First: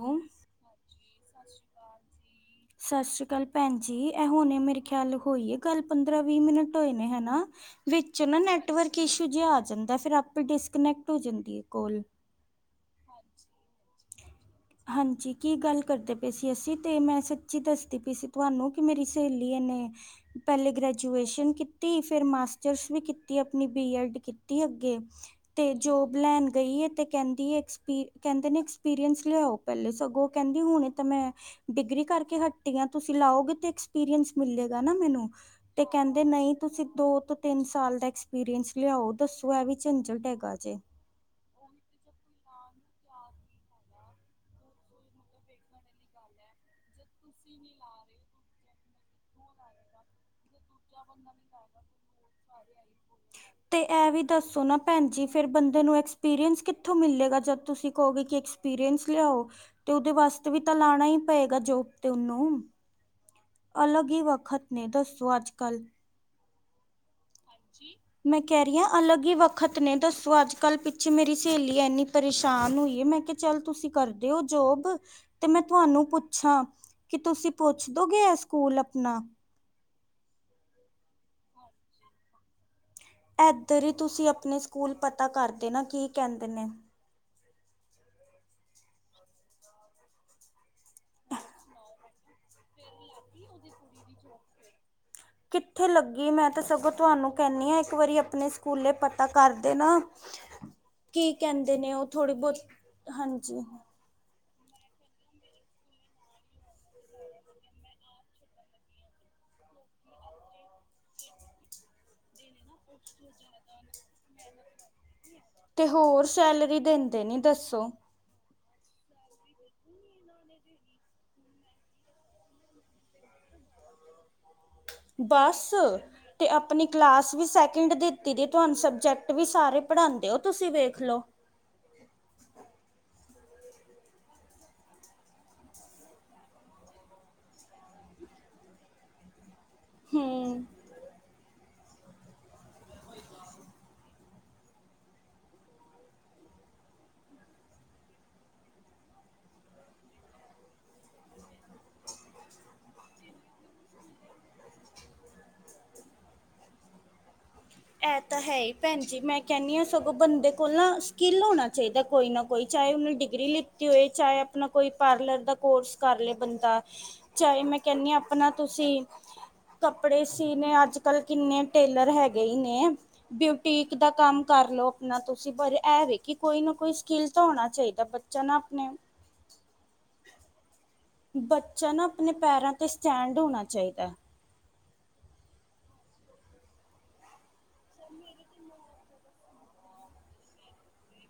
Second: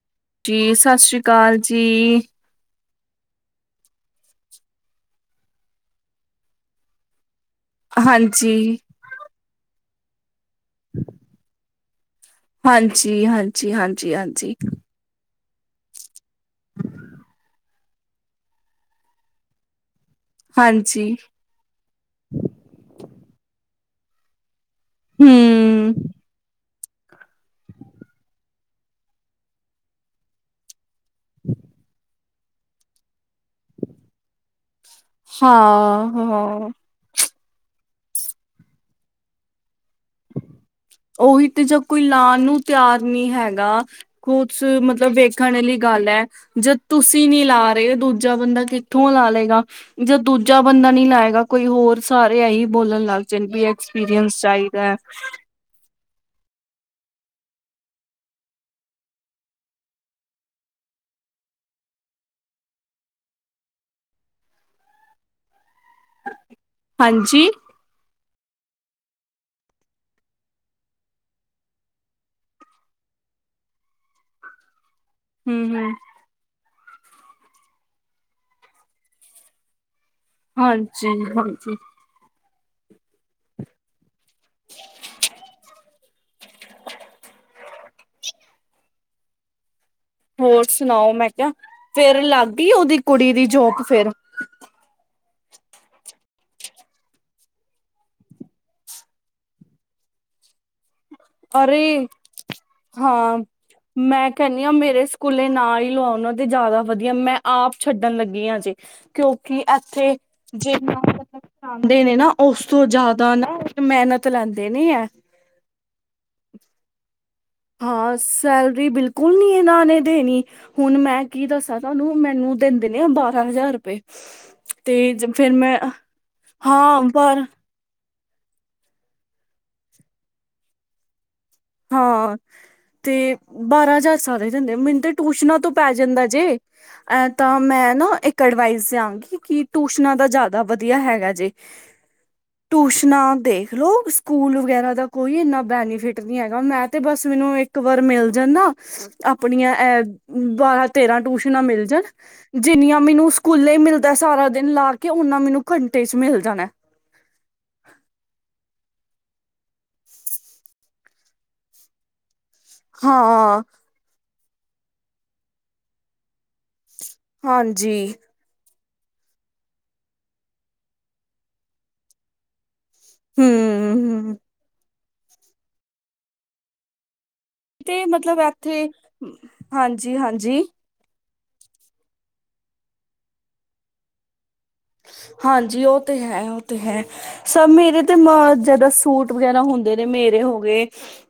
ਉਹ ਸਤਿ ਜੀ ਸਤਿ ਸ੍ਰੀ ਅਕਾਲ ਜੀ, ਸਤਿ ਸ਼੍ਰੀ ਅਕਾਲ ਭੈਣ ਜੀ ਇਹ ਹੁਣੇ ਮੇਰੇ ਖਿਆਲ ਹੋਈ ਹੈ, ਕੱਲ੍ਹ ਪੰਦਰਾਂ ਵੀਹ ਮਿੰਟ ਹੋਏ ਨੇ ਹੈ ਨਾ। ਵਿੱਚ ਨਾ ਹਾਂਜੀ ਨੈਟਵਰਕ ਇਸ਼ੂ ਜੇ ਆ ਜਾਂਦਾ। ਫਿਰ ਆਪ ਡਿਸਕਨੈਕਟ ਹੋ ਜਾਂਦੀ ਹੈ। ਕੋਲ ਹਾਂਜੀ-ਹਾਂਜੀ-ਹਾਂਜੀ-ਹਾਂਜੀ, ਹਾਂਜੀ ਕੀ ਗੱਲ ਕਰਦੇ ਪਏ ਸੀ, ਅਸੀਂ ਤੇ ਮੈਂ ਸੱਚੀ ਦੱਸਦੀ ਪਈ ਸੀ ਤੁਹਾਨੂੰ ਕਿ ਮੇਰੀ ਸਹੇਲੀ ਨੇ ਪਹਿਲੇ ਹਾਂਜੀ ਗ੍ਰੈਜੂਏਸ਼ਨ ਕੀਤੀ ਫਿਰ ਮਾਸਟਰਸ ਵੀ ਕੀਤੀ ਆਪਣੀ ਬੀ ਐੱਡ ਕੀਤੀ। ਅੱਗੇ ਤੇ ਹਮ ਜੋਬ ਲੈਣ ਗਈ ਐ। ਤੇ ਕਹਿੰਦੀ ਕਹਿੰਦੇ ਨੇ ਐਕਸਪੀਰੀਅੰਸ ਲਿਆਓ ਪਹਿਲੇ ਸਗੋਂ ਕਹਿੰਦੀ ਹੁਣ ਤਾਂ ਮੈਂ ਡਿਗਰੀ ਕਰਕੇ ਹ ਤੁਸੀਂ ਲਾਓਗੇ ਤੇ ਐਕਸਪੀਰੀਅਸ ਮਿਲੇ। ਨਾ ਮੈਨੂੰ ਹਾਂ ਤੇ ਕਹਿੰਦੇ ਨਹੀਂ ਹਾਂ ਤੁਸੀਂ ਦੋ ਤੋ ਤਿੰਨ ਸਾਲ ਦਾ ਐਕਸਪੀਰੀਅੰਸ ਲਿਆਓ ਦੱਸੋ ਇਹ ਵੀ ਝੰਜਟ ਹੈਗਾ ਜੇ ਉਹੀ ਤੇ ਜਾਂ ਕੋਈ ਲਾ ਨੂੰ ਤਿਆਰ ਨੀ ਹੈਗਾ ਕੁਛ ਮਤਲਬ ਵੇਖਣ ਵਾਲੀ ਗੱਲ ਹੈ ਜਦ ਤੁਸੀਂ ਨੀ ਲਾ ਰਹੇ ਦੂਜਾ ਬੰਦਾ ਕਿੱਥੋਂ ਲਾ ਲਏਗਾ ਜ ਦੂਜਾ ਬੰਦਾ ਨੀ ਲਾਏਗਾ ਕੋਈ ਹੋਰ ਸਾਰੇ ਐਹੀ ਬੋਲਣ ਲੱਗ ਜਾਦੇ ਵੀ ਐਕਸਪੀਰੀਅੰਸ ਚਾਹੀਦਾ ਹਾਂਜੀ ਫ਼ਿਰ ਬੰਦੇ ਨੂੰ ਐਕਸਪੀਰੀੰਸ ਕਿਥੋਂ ਮਿਲੇਗਾ ਜਦ ਤੁਸੀਂ ਕਹੋਗੇ ਕਿ ਐਕਸਪੀਰੀਸ ਲਿਆਓ ਤੇਓਦੇ ਵਾਸਤੇ ਵੀ ਤਾਂ ਲਾਣਾ ਹੀ ਪਏਗਾ ਜੋਬ ਤੇ ਓਨੂੰ ਅਲਗ ਹੀ ਵਖਤ ਨੇ ਦਸੋ ਅੱਜ ਕਲ ਹਾਂਜੀ ਜੀ ਮੈਂ ਕਹਿ ਰਹੀ ਹਾਂ ਅਲੱਗ ਹੀ ਵੱਖਤ ਨੇ ਦੱਸੋ ਅੱਜ ਕੱਲ੍ਹ ਪਿੱਛੇ ਮੇਰੀ ਸਹੇਲੀ ਇੰਨੀ ਪਰੇਸ਼ਾਨ ਹੋਈ ਹੈ ਮੈਂ ਕਿਹਾ ਚੱਲ ਤੁਸੀਂ ਕਰਦੇ ਹੋ ਜੋਬ ਤੇ ਮੈਂ ਹਮ ਹਮ ਤੁਹਾਨੂੰ ਪੁੱਛਾਂ ਕਿ ਤੁਸੀਂ ਪੁੱਛ ਦੋਗੇ ਹੈ ਸਕੂਲ ਆਪਣਾ ਹਾਂਜੀ ਹਾਂਜੀ ਇੱਧਰ ਹੀ ਤੁਸੀਂ ਆਪਣੇ ਸਕੂਲ ਪਤਾ ਕਰਦੇ ਨਾ ਕੀ ਕਹਿੰਦੇ ਨੇ ਹੋਰ ਸੁਣਾਓ ਮੈਂ ਕਿਹਾ ਫੇਰ ਲੱਗ ਗਈ ਉਹਦੀ ਕੁੜੀ ਦੀ ਜੋਕ ਫੇਿਰ ਕਿੱਥੇ ਲੱਗੀ ਮੈਂ ਤਾਂ ਸਗੋਂ ਤੁਹਾਨੂੰ ਕਹਿੰਦੀ ਹਾਂ ਇੱਕ ਵਾਰੀ ਆਪਣੇ ਸਕੂਲੇ ਪਤਾ ਕਰਦੇ ਨਾ ਕੀ ਕਹਿੰਦੇ ਅਰੇ ਨੇ ਉਹ ਥੋੜ੍ਹੀ ਬਹੁਤ ਹਾਂਜੀ ਕਹਿੰ ਆ ਮੇਰੇ ਸਕੂਲੇ ਨਾਲ ਹੀ ਲਵਾਉਣਾ ਤੇ ਜ਼ਿਆਦਾ ਵਧੀਆ ਮੈਂ ਆਪ ਛੱਡਣ ਲੱਗੀ ਹਾਂ ਜੇ ਕਿਉਂਕਿ ਇੱਥੇ ਜੇ ਦੇ ਨੇ ਨਾ ਉਸ ਤੋਂ ਜ਼ਿਆਦਾ ਨਾ ਮਿਹਨਤ ਲੈਂਦੇ ਨੇ ਹੈ ਤੇ ਹੋਰ ਸੈਲਰੀ ਦਿੰਦੇ ਨੇ ਹਾਂ ਸੈਲ ਬਿਲਕੁਲ ਨੀ ਇਹਨਾਂ ਨੇ ਦੇਣੀ ਹੁਣ ਮੈਂ ਕੀ ਦੱਸਾਂ ਤੁਹਾਨੂੰ ਮੈਨੂੰ ਦਿੰਦੇ ਨੇ ਆ ਬਾਰਾਂ ਹਜ਼ਾਰ ਰੁਪਏ ਤੇ ਫੇਰ ਬਸ ਮੈਂ ਤੇ ਆਪਣੀ ਹਾਂ ਕਲਾਸ ਪਰ ਵੀ ਸੈਕਿੰਡ ਦੇ ਦੀਦੀ ਤੁਹਾਨੂੰ ਸਬਜੈਕਟ ਵੀ ਸਾਰੇ ਪੜ੍ਹਾਉਂਦੇ ਹੋ ਤੁਸੀਂ ਵੇਖ ਲੋ ਹਾਂ ਤੇ ਬਾਰਾਂ ਹਜ਼ਾਰ ਸਾਲ ਜਾਂਦੇ ਮੈਨੂੰ ਤਾਂ ਟਊਸ਼ਨਾਂ ਤੋਂ ਪੈ ਜਾਂਦਾ ਜੇ ਐ ਤਾਂ ਮੈਂ ਨਾ ਇੱਕ ਅਡਵਾਈਸ ਦਿਆਂਗੀ ਕਿ ਟੂਸ਼ਨਾਂ ਦਾ ਜ਼ਿਆਦਾ ਹਮ ਵਧੀਆ ਹੈਗਾ ਜੇ ਟੂਸ਼ਨਾਂ ਦੇਖਲੋ ਸਕੂਲ ਵਗੈਰਾ ਦਾ ਕੋਈ ਇੰਨਾ ਬੈਨੀਫਿਟ ਨੀ ਹੈਗਾ ਮੈਂ ਤੇ ਬਸ ਮੈਨੂੰ ਇੱਕ ਵਾਰ ਮਿਲ ਜਾਣ ਨਾ ਆਪਣੀਆਂ ਬਾਰਾਂ ਤੇਰਾਂ ਟੂਸ਼ਨਾਂ ਮਿਲ ਜਾਣ, ਜਿੰਨੀਆਂ ਮੈਨੂੰ ਸਕੂਲੇ ਹੀ ਮਿਲਦਾ ਸਾਰਾ ਦਿਨ ਲਾ ਕੇ ਓਨਾ ਮੈਨੂੰ ਘੰਟੇ ਚ ਮਿਲ ਜਾਣਾ। ਇਹ ਤਾਂ ਹੈ ਹੀ ਭੈਣ ਜ ਮੈਂ ਕਹਿੰਦੀ ਹਾਂ ਸਗੋਂ ਬੰਦੇ ਕੋਲ ਨਾ ਸਕਿੱਲ ਹੋਣਾ ਚਾਹੀਦਾ ਕੋਈ ਨਾ ਕੋਈ ਚਾਹੇ ਉਹਨੇ ਡਿਗਰੀ ਹਾਂ ਲਿੱਤੀ ਹੋਏ ਚਾਹੇ ਆਪ ਆਪਣਾ ਕੋਈ ਪਾਰਲਰ ਦਾ ਕੋਰਸ ਕਰ ਲਏ ਬੰਦਾ ਚਾਹੇ ਮੈਂ ਹਾਂਜੀ ਕਹਿੰਨੀ ਹਾਂ ਆਪਣਾ ਤੁਸੀਂ ਕੱਪੜੇ ਸੀਣੇ ਅੱਜ- ਕੱਲ੍ਹ ਕਿੰਨੇ ਟੇਲਰ ਹੈਗੇ ਹੀ ਨੇ। ਏ ਐਮ ਹੂੰ ਬਿਊਟੀਕ ਦਾ ਹੂੰ ਕੰਮ ਕਰਲੋ। ਨਾ ਤੁਸੀਂ ਬਰੇ ਐਵੇ ਕਿ ਕੋਈ ਨਾ ਕੋਈ ਸਕਿੱਲ ਤਾਂ ਹੋਣਾ ਤੇ ਚਾਹੀਦਾ ਮਤਲਬ ਬੱਚਾ ਨਾ ਇਥੇ ਆਪਣੇ ਹਾਂਜੀ- ਹਾਂਜੀ। ਬੱਚਾ ਨਾ ਆਪਣੇ ਪੈਰਾਂ ਤੇ ਸਟੈਂਡ ਹੋਣਾ ਚਾਹੀਦਾ। ਹਾਂਜੀ ਉਹ ਤੇ ਹੈ ਉਹ ਤੇ ਹੈ ਸ ਮੇਰੇ ਤੇ ਮ ਜਦ ਸੂਟ ਵਗੈਰਾ ਹੁੰਦੇ ਨੇ ਮੇਰੇ ਹੋ ਗਏ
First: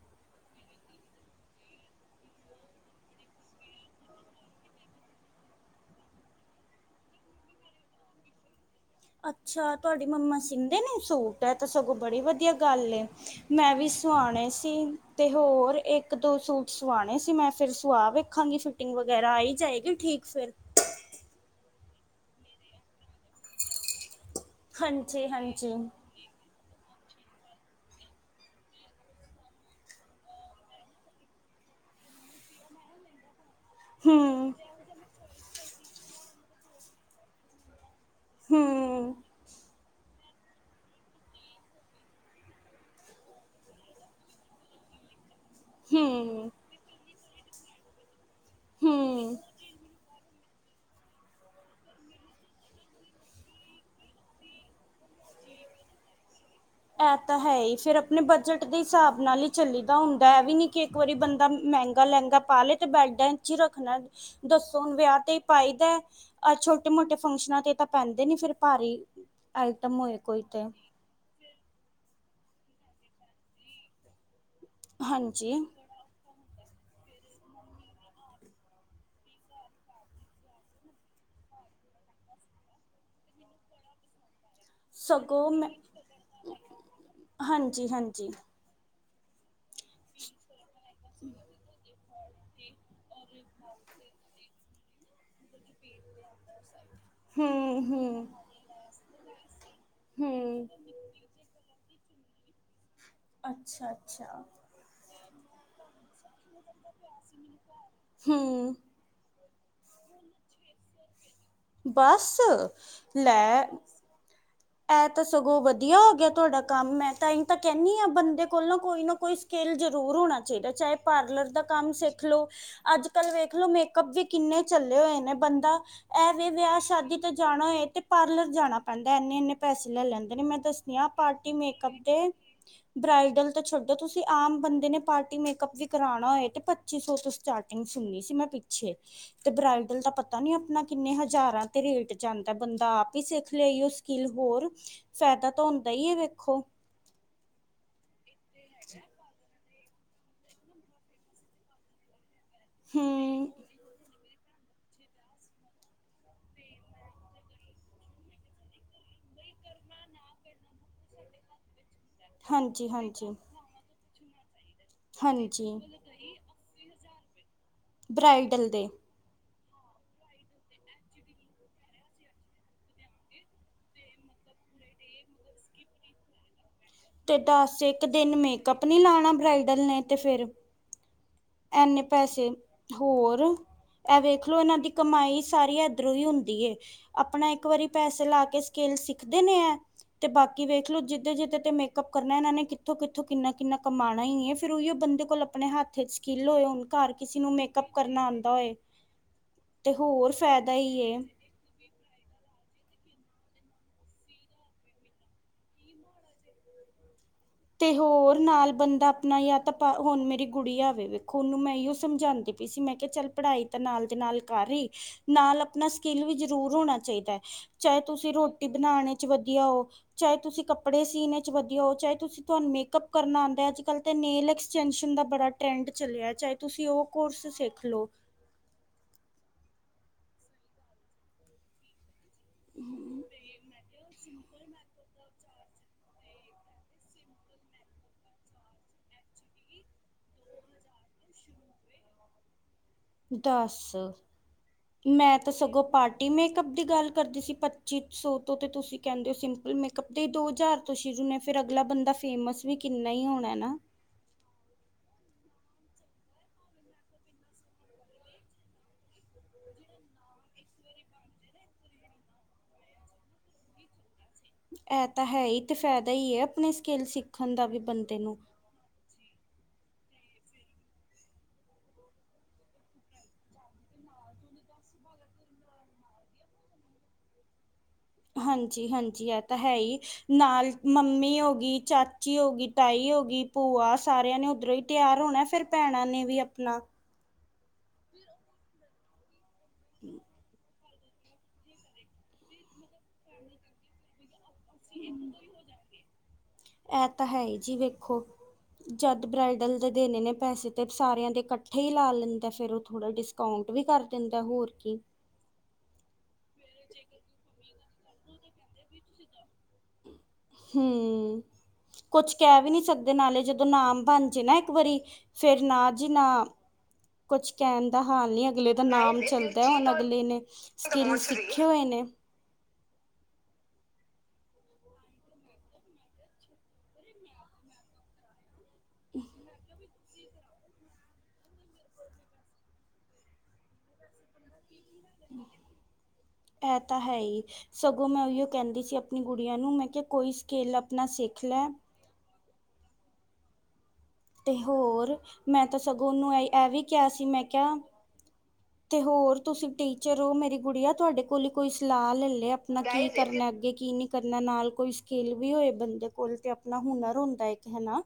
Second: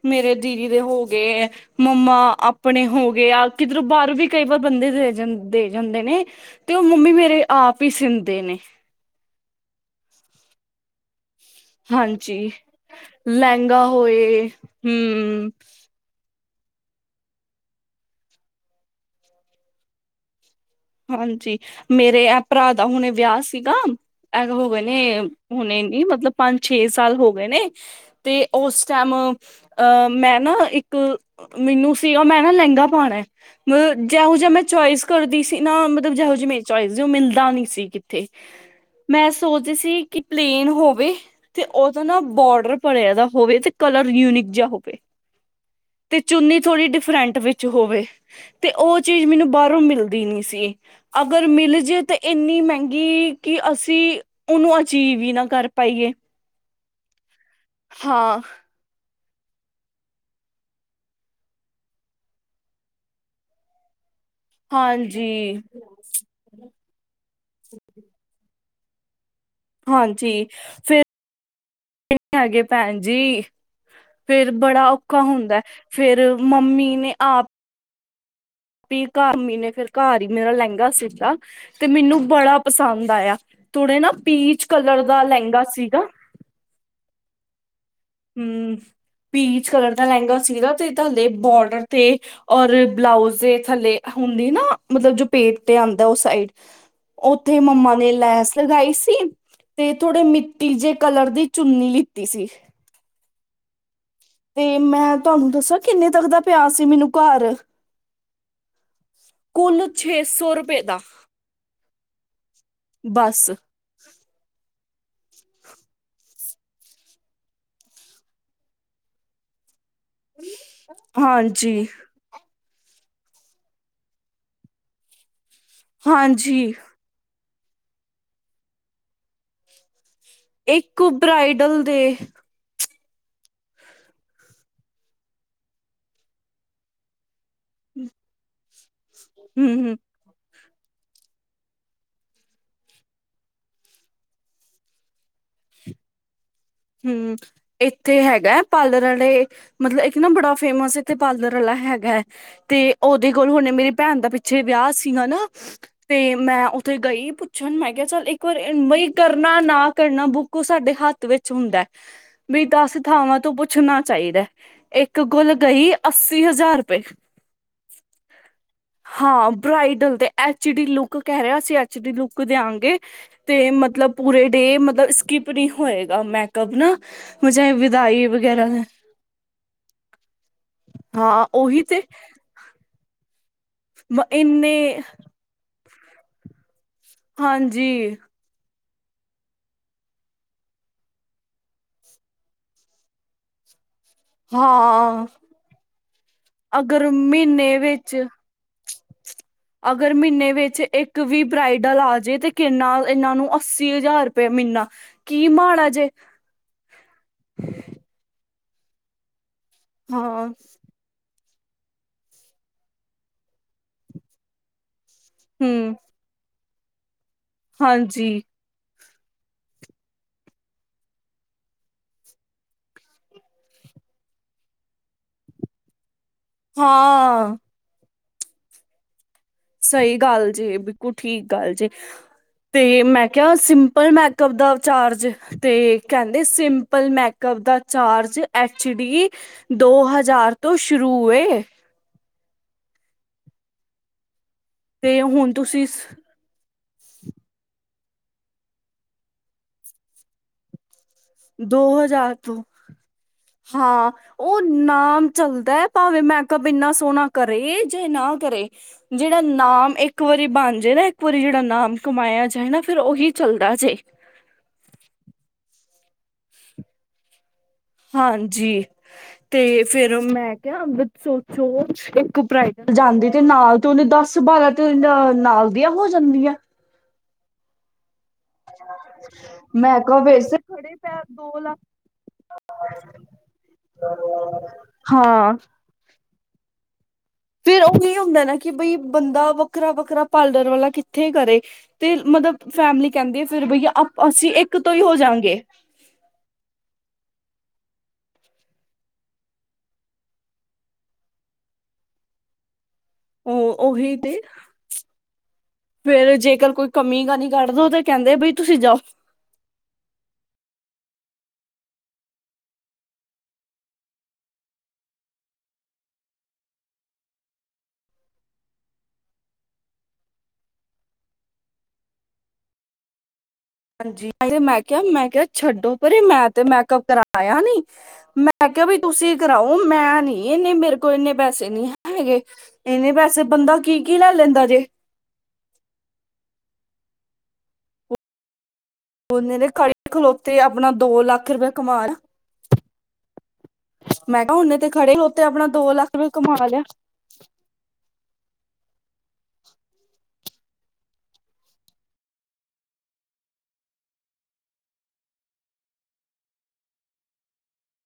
ਮੇਰੇ ਦੀਦੀ ਦੇ ਹੋ ਗਏ ਮੰਮਾ ਆਪਣੇ ਹੋ ਗਏ ਆ ਕਿਧਰ ਬਾਹਰੋਂ ਵੀ ਕਈ ਵਾਰ ਬੰਦੇ ਦੇ ਦੇ ਜਾਂਦੇ ਨੇ ਤੇ ਉਹ ਮੰਮੀ ਮੇਰੇ ਆਪ ਹੀ ਸੀਦੇਂ ਦੇਣੇ ਅੱਛਾ ਤੁਹਾਡੀ ਮੰਮਾ ਸੀਂਦੇ ਨੇ ਸੂ ਤਾਂ ਸਗੋਂ ਬੜੀ ਹਾਂਜੀ ਵਧੀਆ ਗੱਲ ਏ ਮੈਂ ਲਹਿੰਗਾ ਵੀ ਹੋਏ ਸੁਆਣੇ ਸੀ ਤੇ ਹਮ ਹੋਰ ਇੱਕ ਦੋ ਸੂਟ ਸੁਵਾਣੇ ਸੀ ਮੈਂ ਫਿਰ ਸੁਵਾ ਵੇਖਾਂਗੀ, ਫਿਟਿੰਗ ਵਗੈਰਾ ਆਈ ਜਾਏਗੀ ਠੀਕ ਫਿਰ ਹਾਂਜੀ ਮੇਰੇ ਭਰਾ ਦਾ ਹੁਣੇ ਵਿਆਹ ਸੀਗਾ ਐ ਹੋ ਗਏ ਨੇ ਹਾਂਜੀ ਹਾਂਜੀ ਹੁਣੇ ਨੀ ਮਤਲਬ ਪੰਜ ਛੇ ਸਾਲ ਹੋ ਗਏ ਨੇ ਤੇ ਉਸ ਟਾਈਮ ਅਹ ਮੈਂ ਨਾ ਇੱਕ ਮੈਨੂੰ ਸੀਗਾ ਮੈਂ ਨਾ ਲਹਿੰਗਾ ਪਾਣਾ ਮਤਲਬ ਜਿਉ ਜਿਹਾ ਹੂੰ ਮੈਂ ਚੋਇਸ ਕਰਦੀ ਸੀ। ਨਾ ਮਤਲਬ ਜਿਹੋ ਜਿਹੀ ਮੇਰੀ ਚੋਇਸ ਸੀ ਉਹ ਮਿਲਦਾ ਨੀ ਸੀ। ਤੇ ਹੂੰ ਮੈਂ ਸੋਚਦੀ ਸੀ ਕਿ ਪਲੇਨ ਹੋਵੇ ਤੇ ਓਦਾ ਨਾ ਬੋਡਰ ਭਰਿਆ ਦਾ ਹੋਵੇ ਤੇ ਕਲਰ ਯੂਨਿਕ ਜਾ ਹੋਵੇ। ਤੇ ਹੂੰ ਚੁੰਨੀ ਥੋੜ੍ਹੀ ਡਿਫਰੈਂਟ ਵਿੱਚ ਹੋਵੇ ਤੇ ਉਹ ਚੀਜ਼ ਹੂੰ ਮੈਨੂੰ ਬਾਹਰੋਂ ਮਿਲ ਸੀ ਅਗਰ ਮਿਲ ਜੇ ਤੇ ਇੰਨੀ ਮਹਿੰਗੀ ਕਿ ਅਸੀਂ ਓਨੂੰ ਅਚੀਵ ਹੀ ਨਾ ਕਰ ਪਾਈਏ। ਐ ਤਾਂ ਹੈ ਹੀ ਫੇਰ ਆਪਣੇ ਹਾਂ, ਬਜਟ ਦੇ ਹਿਸਾਬ ਨਾਲ ਹੀ ਚੱਲੀ ਦਾ ਹੁੰਦਾ ਇਹ ਵੀ ਨੀ ਕਿ ਇੱਕ ਵਾਰੀ ਬੰਦਾ ਮਹਿੰਗਾ ਲਹਿੰਗਾ ਪਾ ਲਏ ਤੇ ਬੈਡਾਂ ਚ ਹੀ ਰੱਖਣਾ। ਦੱਸੋ ਹੁਣ ਵਿਆਹ ਤੇ ਹੀ ਹਾਂਜੀ। ਪਾਈਦਾ ਆਹ ਛੋਟੇ ਮੋਟੇ ਫੰਕਸ਼ਨਾਂ ਤੇ ਤਾਂ ਪੈਂਦੇ ਨੀ ਫਿਰ ਭਾਰੀ ਆਈਟਮ ਹੋਏ ਕੋਈ ਹਾਂਜੀ ਤੇ ਫਿਰ ਨਈ ਹੈਗੇ ਭੈਣ ਜੀ ਫੇਰ ਬੜਾ ਔਖਾ ਹਾਂਜੀ ਹੁੰਦਾ ਫੇਰ ਮੰਮੀ ਨੇ ਆਪ ਮੰਮੀ ਨੇ ਫਿਰ ਘਰ ਹੀ ਮੇਰਾ ਲਹਿੰਗਾ ਸੀਤਾ ਤੇ ਮੈਨੂੰ ਬੜਾ ਪਸੰਦ ਆਇਆ ਥੋੜੇ ਨਾ ਪੀਚ ਕਲਰ ਦਾ ਸਗੋਂ ਲਹਿੰਗਾ ਮੈਂ ਸੀਗਾ ਜੀ ਹਾਂਜੀ ਹਮ ਪੀਚ ਕਲਰ ਦਾ ਲਹਿੰਗਾ ਸੀਗਾ ਤੁਹਾ ਬੋਰਡਰ ਤੇ ਔਰ ਬਲਾਊਜ ਦੇ ਥੱਲੇ ਹੁੰਦੀ ਨਾ ਮਤਲਬ ਜੋ ਪੇਟ ਤੇ ਆਂ ਉਹ ਸਾਈਡ ਹੂੰ ਉੱਥੇ ਮੰਮਾ ਨੇ ਹੂੰ ਲੈਸ ਲਗਾਈ ਸੀ ਤੇ ਥੋੜੇ ਹੂੰ ਮਿੱਟੀ ਜਿਹੇ ਕਲਰ ਦੀ ਚੁੰਨੀ ਲ ਤੀਸੀ ਅੱਛਾ ਅੱਛਾ ਤੇ ਮੈਂ ਤੁਹਾਨੂੰ ਦੱਸਾਂ ਕਿ ਕਿੰਨੇ ਤਕ ਦਾ ਪਿਆ ਸੀ ਮੈਨੂੰ ਘਰ ਹੂੰ ਕੁੱਲ ਛੇ ਸੌ ਰੁਪਏ ਦਾ ਬਸ ਬਸ ਐ ਤਾਂ ਸਗੋਂ ਵਧੀਆ ਹੋ ਗਿਆ ਤੁਹਾਡਾ ਕੰਮ ਮੈਂ ਤਾਂਹੀ ਤਾਂ ਕਹਿੰਨੀ ਆ ਬੰਦੇ ਕੋਲ ਨਾ ਕੋਈ ਨਾ ਕੋਈ ਸਕਿੱਲ ਜ ਹੋਰ ਹੋਣਾ ਚਾਹੀਦਾ ਚਾਹੇ ਪਾਰਲਰ ਦਾ ਹਾਂਜੀ ਕੰਮ ਸਿੱਖ ਲਓ ਅੱਜ ਕੱਲ ਵੇਖਲੋ ਮੇਕਅਪ ਵੀ ਕਿੰਨੇ ਚੱਲੇ ਹੋਏ ਨੇ ਬੰਦਾ ਐਵੇ ਹਾਂਜੀ ਵਿਆਹ ਸ਼ਾਦੀ ਤੇ ਜਾਣਾਏ ਤੇ ਪਾਰਲਰ ਜਾਣਾ ਪੈਂਦਾ ਇੰਨੇ ਇੰਨੇ ਪੈਸ ਲੈ ਲੈੈਂਦੇ ਨੇ ਮੈਂ ਦੱਸਣੀ ਇੱਕ ਆ ਪਾਰਟੀ ਬਰਾਈਡਲ ਮੇਕਅੱਪ ਦੇ ਤੇ ਬਰਾਈਡਲ ਤਾਂ ਛੱਡੋ ਤੁਸੀਂ ਆਮ ਬੰਦੇ ਨੇ ਪਾਰਟੀ ਮੇਕਅੱਪ ਵੀ ਕਰਾਉਣਾ ਹੋਏ ਤੇ ਪੱਚੀ ਸੌ ਤੁਸ ਸਟਾਰਟਿੰਗ ਸੁਣਨੀ ਸੀ ਮੈਂ ਛੇ ਤੇ ਹਮ ਬਰਾਈਡਲ ਦਾ ਪਤਾ ਨੀ ਕਿੰਨੇ ਹਜ਼ਾਰਾਂ ਤੇ ਰੇਟ ਜਾਂਦੈ ਬੰਦਾ ਆਪ ਹੀ ਸਿੱਖ ਲੇ ਅਹੀਉ ਸਕਿੱਲ ਹੋਰ ਫਾਇਦਾ ਤਾਂ ਹੁੰਦਾ ਹੀ ਹੈ ਵੇਖੋ ਹਮ ਇੱਥੇ ਹੈਗ ਗੈ ਪਾਲਰ ਆਲੇ ਮਤਲਬ ਇੱਕ ਨਾ ਬੜਾ ਫੇਮਸ ਇੱਥੇ ਪਾਰਲਰ ਵਾਲਾ ਹੈਗਾ ਤੇ ਉਹਦੇ ਕੋਲ ਹੂੰ ਹੁਣੇ ਮੇਰੀ ਭੈਣ ਦਾ ਪਿੱ ਛੇ ਵਿਆਹ ਸੀਗਾ ਨਾ ਤੇ ਮੈਂ ਉੱਥੇ ਗਈ ਪੁੱਛਣ ਮੈਂ ਕਿਹਾ ਚਲ ਇੱਕ ਵਾਰਈ ਬਈ ਕਰਨਾ ਨਾ ਕਰਨਾ ਬੁੱਕ ਉਹ ਸਾਡੇ ਹੱਥ ਵਿੱਚ ਚ ਹੁੰਦੈ ਵੀ ਹਾਂਜੀ ਦਸ ਹਾਂਜੀ ਥਾਵਾਂ ਤੋਂ ਪੁੱਛਣਾ ਚਾਹੀਦੈ। ਇੱਕ ਕੋਲ ਹਾਂਜੀ ਗਈ ਅੱਸੀ ਹਜ਼ਾਰ ਰੁਪਏ ਬਰਾਈਡਲ ਦੇ ਹਾਂ ਬਰਾਈਡਲ ਤੇ ਐਚ ਡੀ ਲੁੱਕ ਕਹਿ ਰਿਹਾ ਸੀ ਐਚ ਡੀ ਲੁੱਕ ਦੇਆਂਗੇ ਤੇ ਮਤਲਬ ਪੂਰੇ ਡੇ ਮਤਲਬ ਸਕਿਪ ਨਹੀਂ ਹੋਏਗਾ। ਮੇਕ ਅੱਪ ਨਾ ਤੇ ਚਾਹੇ ਦੱਸ ਇੱਕ ਵਿਦਾਈ ਦਿਨ ਵਗੈਰਾ ਮੇਕਅੱਪ ਨੀ ਲਾਉਣਾ ਬਰਾਈਡਲ ਨੇ ਤੇ ਫਿਰ ਹਾਂ ਉਹੀ ਐਨੇ ਤੇ ਪੈਸੇ ਹੋਰ ਐ ਮ- ਵੇਖਲੋ ਇੰਨੇ ਇਹਨਾਂ ਦੀ ਕਮਾਈ ਸਾਰੀ ਰੂਈ ਹੁੰਦੀ ਹੈ। ਆਪਣਾ ਇੱਕ ਵਾਰੀ ਹਾਂਜੀ ਪੈਸੇ ਲਾ ਕੇ ਸਕਿਲੇ ਸਿੱਖਦੇ ਨੇ ਹੈ ਤੇ ਬਾਕੀ ਵੇਖਲੋ ਜਿੱਦ ਜਿੱਦੇ ਤੇ ਮੇਕਅੱਪ ਕਰਨਾ ਇਹਨਾਂ ਨੇ ਕਿੱਥੋਂ ਕਿੱਥੋਂ ਕਿੰਨਾ ਕਿੰਨਾ ਕਮਾਉਣਾ ਹੀ ਹੈ ਫਿਰ ਉਹੀ ਬੰਦੇ ਹਾਂ ਕੋਲ ਆਪਣੇ ਹੱਥ 'ਚ ਸਕਿੱਲ ਹੋਏ ਤਾਂ ਅਗਰ ਘਰ ਕਿਸੇ ਨੂੰ ਮਹੀਨੇ ਮੇਕਅੱਪ ਵਿੱਚ ਕਰਨਾ ਆਉਂਦਾ ਹੋਏ ਤੇ ਅਗਰ ਹੋਰ ਮਹੀਨੇ ਫਾਇਦਾ ਵਿਚ ਹੀ ਏ ਇੱਕ ਵੀ ਬ੍ਰਈਡਲ ਆਜੇ ਤੇ ਕਿੰਨਾ ਇਹਨਾਂ ਨੂੰ ਅੱਸੀ ਹਜ਼ਾਰ ਰੁਪਏ ਮਹੀਨਾ ਕੀ ਮਾੜਾ ਜੇ ਤੇ ਹੋਰ ਨਾਲ ਬੰਦਾ ਆਪਣਾ ਜਾਂ ਤਾਂ ਹੁਣ ਮੇਰੀ ਹਾਂ ਗੁੜੀ ਆਵੇ ਉਹਨੂੰ ਮੈਂ ਇਹੋ ਸਮਝਾਉਂਦੀ ਪਈ ਸੀ ਮੈਂ ਕਿਹਾ ਚੱਲ ਪੜ੍ਹਾਈ ਤਾਂ ਨਾਲ ਦੇ ਨਾਲ ਕਰ ਰਹੀ ਨਾਲ ਆਪਣਾ ਹੂੰ ਸਕਿੱਲ ਵੀ ਜ਼ਰੂਰ ਹੋਣਾ ਚਾਹੀਦਾ ਹੈ। ਚਾਹੇ ਤੁਸੀਂ ਹਾਂਜੀ ਰੋਟੀ ਬਣਾਉਣੇ ਚ ਵਧੀਆ ਹੋ ਚਾਹੇ ਤੁਸੀਂ ਕੱਪੜੇ ਸੀਨ ਚ ਵਧੀਆ ਹੋ ਚਾਹੇ ਤੁਸੀਂ ਤੁਹਾਨੂੰ ਮੇਕਅਪ ਕਰਨਾ ਆਉਂਦਾ ਅੱਜ ਕਲ ਤੇ ਨੇਲਕਸਟੈਂਸ਼ਨ ਦਾ ਬੜਾ ਟਰੈਂਡ ਚਲਿਆ ਚਾਹੇ ਤੁਸੀਂ ਉਹ ਕੋਰਸ ਹਾਂ ਸਿੱਖ ਲਓ ਸਹੀ ਗੱਲ ਜੀ ਬਿਲਕੁਲ ਠੀਕ ਗੱਲ ਜੀ। ਤੇ ਮੈਂ ਕਿਹਾ ਸਿੰਪਲ ਮੇਕਅਪ ਦਾ ਚਾਰਜ ਤੇ ਕਹਿੰਦੇ ਸਿੰਪਲ ਮੇਕਅਪ ਦਾ ਚਾਰਜ ਐਚ ਡੀ ਦੋ ਹਜ਼ਾਰ ਤੋਂ ਸ਼ੁਰੂ ਏ। ਦਸ। ਤੇ ਮੈਂ ਤਾਂ ਹੁਣ ਸਗੋਂ ਤੁਸੀਂ ਪਾਰਟੀ ਮੇਕਅੱਪ ਦੀ ਗੱਲ ਕਰਦੇ ਸੀ ਪੱਚੀ ਸੌ ਤੋਂ ਤੇ ਤੁਸੀਂ ਕਹਿੰਦੇ ਹੋ ਸਿੰਪਲ ਮੇਕਅੱਪ ਦੇ ਹੀ ਦੋ ਹਜ਼ਾਰ ਤੋਂ ਸ਼ੁਰੂ ਨੇ ਫਿਰ ਦੋ ਅਗਲਾ ਬੰਦਾ ਹਜ਼ਾਰ ਤੋਂ ਫੇਮਸ ਵੀ ਕਿੰਨਾ ਹੀ ਹੋਣਾ ਨਾ ਹਾਂ ਉਹ ਨਾਮ ਚੱਲਦਾ ਭਾਵੇਂ ਮੈਕਅਪ ਇੰਨਾ ਸੋਹਣਾ ਕਰੇ ਜਾਂ ਨਾ ਕਰੇ ਜਿਹੜਾ ਨਾਮ ਇੱਕ ਵਾਰੀ ਬਣ ਜੇ ਨਾ ਇੱਕ ਵਾਰੀ ਜਿਹੜਾ ਨਾਮ ਕਮਾਇਆ ਜਾਏ ਨਾ ਫਿਰ ਉਹੀ ਚੱਲਦਾ ਜੇ। ਇਹ ਤਾਂ ਹੈ ਹੀ ਤੇ ਫਾਇਦਾ ਹੀ ਹੈ ਆਪਣੇ ਸਕਿੱਲ ਸਿੱਖੋ। ਖੰਦਾ ਵੀ ਬਣਦੇ ਨੂੰ ਹਾਂਜੀ ਤੇ ਫੇਰ ਮੈਂ ਕਿਹਾ ਅੰਮ੍ਰਿਤ ਸੋਚੋ ਇੱਕ ਬ੍ਰਈਡਲ ਜਾਂਦੀ ਤੇ ਨਾਲ ਤੇ ਓਹਦੇ ਦਸ ਬਾਰਾਂ ਤੇ ਨਾਲ ਦੀਆ ਹੋ ਜਾਂਦੀ ਆ। ਹਾਂਜੀ-ਹਾਂਜੀ ਇਹ ਤਾਂ ਹੈ ਹੀ ਮੈਂ ਕਿਹਾ ਵੈਸੇ ਨਾਲ ਖੜੇ ਪੈਰ ਮੰਮੀ ਹੋ ਦੋ ਗਈ ਲੱਖ ਚਾਚੀ ਹੋ ਗਈ ਤਾਈ ਹੋ ਗਈ ਭੂਆ ਸਾਰਿਆਂ ਨੇ ਉੱਧਰੋਂ ਹੀ ਤਿਆਰ ਹੋਣਾ ਹਾਂ ਫਿਰ ਭੈਣਾਂ ਨੇ ਵੀ ਆਪਣਾ, ਫੇਰ ਉਹ ਕੀ ਹੁੰਦਾ ਨਾ ਕਿ ਬਈ ਬੰਦਾ ਵੱਖਰਾ-ਵੱਖਰਾ ਪਾਲਰ ਵਾਲਾ ਇੱਥੇ ਕਰੇ ਤੇ ਮਤਲਬ ਫੈਮਿਲੀ ਕਹਿੰਦੇ ਆ ਫੇਰ ਬਈਆ ਅਸੀਂ ਇੱਕ ਇੱਕ ਤੋਂ ਹੀ ਹੋ ਜਾਂਗੇ, ਇਹ ਤਾਂ ਹੈ ਹੀ ਜੀ ਵੇਖੋ ਜਦ ਬਰਾਈਡਲ ਦੇ ਦੇਣੇ ਨੇ ਪੈਸੇ ਤੇ ਸਾਰਿਆਂ ਦੇ ਇਕੱਠੇ ਹੀ ਲਾ ਲੈਂਦਾ ਫਿਰ ਔ, ਉਹ ਉਹੀ ਤੇ ਕੀ ਫੇਰ ਜੇਕਰ ਕੋਈ ਕਮੀਆ ਨਹੀ ਕੱਢੇਗਾ। ਦੋ ਤੇ ਕਹਿੰਦੇ ਬਈ ਤੁਸੀਂ ਜਾਓ। ਹੂੰ, ਕੁਛ ਕਹਿ ਵੀ ਨੀ ਸਕਦੇ ਨਾਲੇ ਜਦੋਂ ਨਾਮ ਬਣਜੇ ਨਾ ਇੱਕ ਵਾਰੀ ਫੇਰ ਨਾ ਜੀ ਨਾ ਕੁਛ ਕਹਿਣ ਦਾ ਹਾਲ ਨੀ ਅਗਲੇ ਦਾ ਨਾਮ ਚੱਲਦਾ ਹੁਣ ਅਗਲੇ ਨੇ ਸਕਿਲ ਸਿੱਖੇ ਹੋਏ ਨੇ, ਹਾਂਜੀ ਮੈਂ ਕਿਹਾ ਮੈਂ ਕਿਹਾ ਛੱਡੋ ਪਰੇ ਮੈਂ ਤੇ ਮੈਕਅਪ ਕਰਾਇਆ ਨੀ ਮੈਂ ਕਰਾਓ ਵੀ ਤੁਸੀਂ ਕਰਾਓ ਮੈਂ ਨਹੀਂ ਇੰਨੇ ਮੇਰੇ ਕੋਲ ਇੰਨੇ ਪੈਸੇ ਨੀ ਹੈਗੇ ਇੰਨੇ ਪੈਸੇ ਬੰਦਾ ਕੀ ਕੀ ਲੈ ਲੈਂਦਾ ਜੇ, ਇਹ ਤਾਂ ਹੈ ਹੀ ਸਗੋਂ ਮੈਂ ਉਹੀਓ ਕਹਿੰਦੀ, ਸੀ ਆਪਣੀ ਗੁੜੀਆਂ ਔਨੇ ਨੇ ਨੂੰ ਮੈਂ ਖੜੇ ਕਿਹਾ ਕੋਈ ਖਲੋਤੇ ਸਕਿੱਲ ਆਪਣਾ ਦੋ ਸਿੱਖ ਲੱਖ ਲੈ ਰੁਪਏ ਕਮਾ ਮੈਂ ਤੇ ਕਿਹਾ ਉਹਨੇ ਖੜੇ ਹੋਰ ਖਲੋਤੇ ਮੈਂ ਆਪਣਾ ਤਾਂ ਦੋ ਸਗੋਂ ਲੱਖ ਰੁਪਇਆ ਉਹਨੂੰ ਕਮਾ ਇਹ ਲਿਆ ਵੀ ਕਿਹਾ ਸੀ ਮੈਂ ਕਿਹਾ ਤੇ ਹੋਰ ਤੁਸੀਂ ਟੀਚਰ ਹੋ ਮੇਰੀ ਗੁੜੀਆ ਤੁਹਾਡੇ ਕੋਲ ਹੀ ਕੋਈ ਸਲਾਹ ਲੈ ਲਏ ਆਪਣਾ ਕੀ ਕਰਨਾ ਅੱਗੇ ਕੀ ਨੀ ਕਰਨਾ ਨਾਲ ਕੋਈ ਸਕਿੱਲ ਵੀ ਹੋਏ ਬੰਦੇ ਕੋਲ ਤੇ ਆਪਣਾ ਹੁਨਰ ਹੁੰਦਾ ਇੱਕ ਹਨਾ।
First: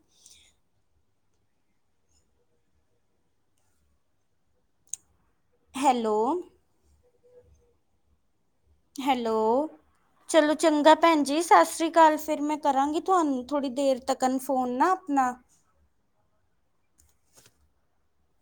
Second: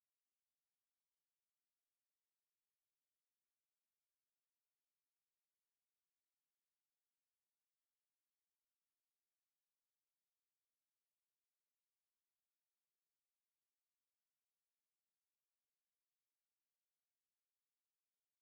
ਹੈਲੋ, ਹੈਲੋ, ਚਲੋ ਚੰਗਾ ਭੈਣ ਜੀ ਸਤਿ ਸ੍ਰੀ ਅਕਾਲ ਫਿਰ ਮੈਂ ਕਰਾਂਗੀ ਤੁਹਾਨੂੰ ਥੋੜ੍ਹੀ ਦੇਰ ਤੱਕਨ ਫੋਨ ਨਾ ਆਪਣਾ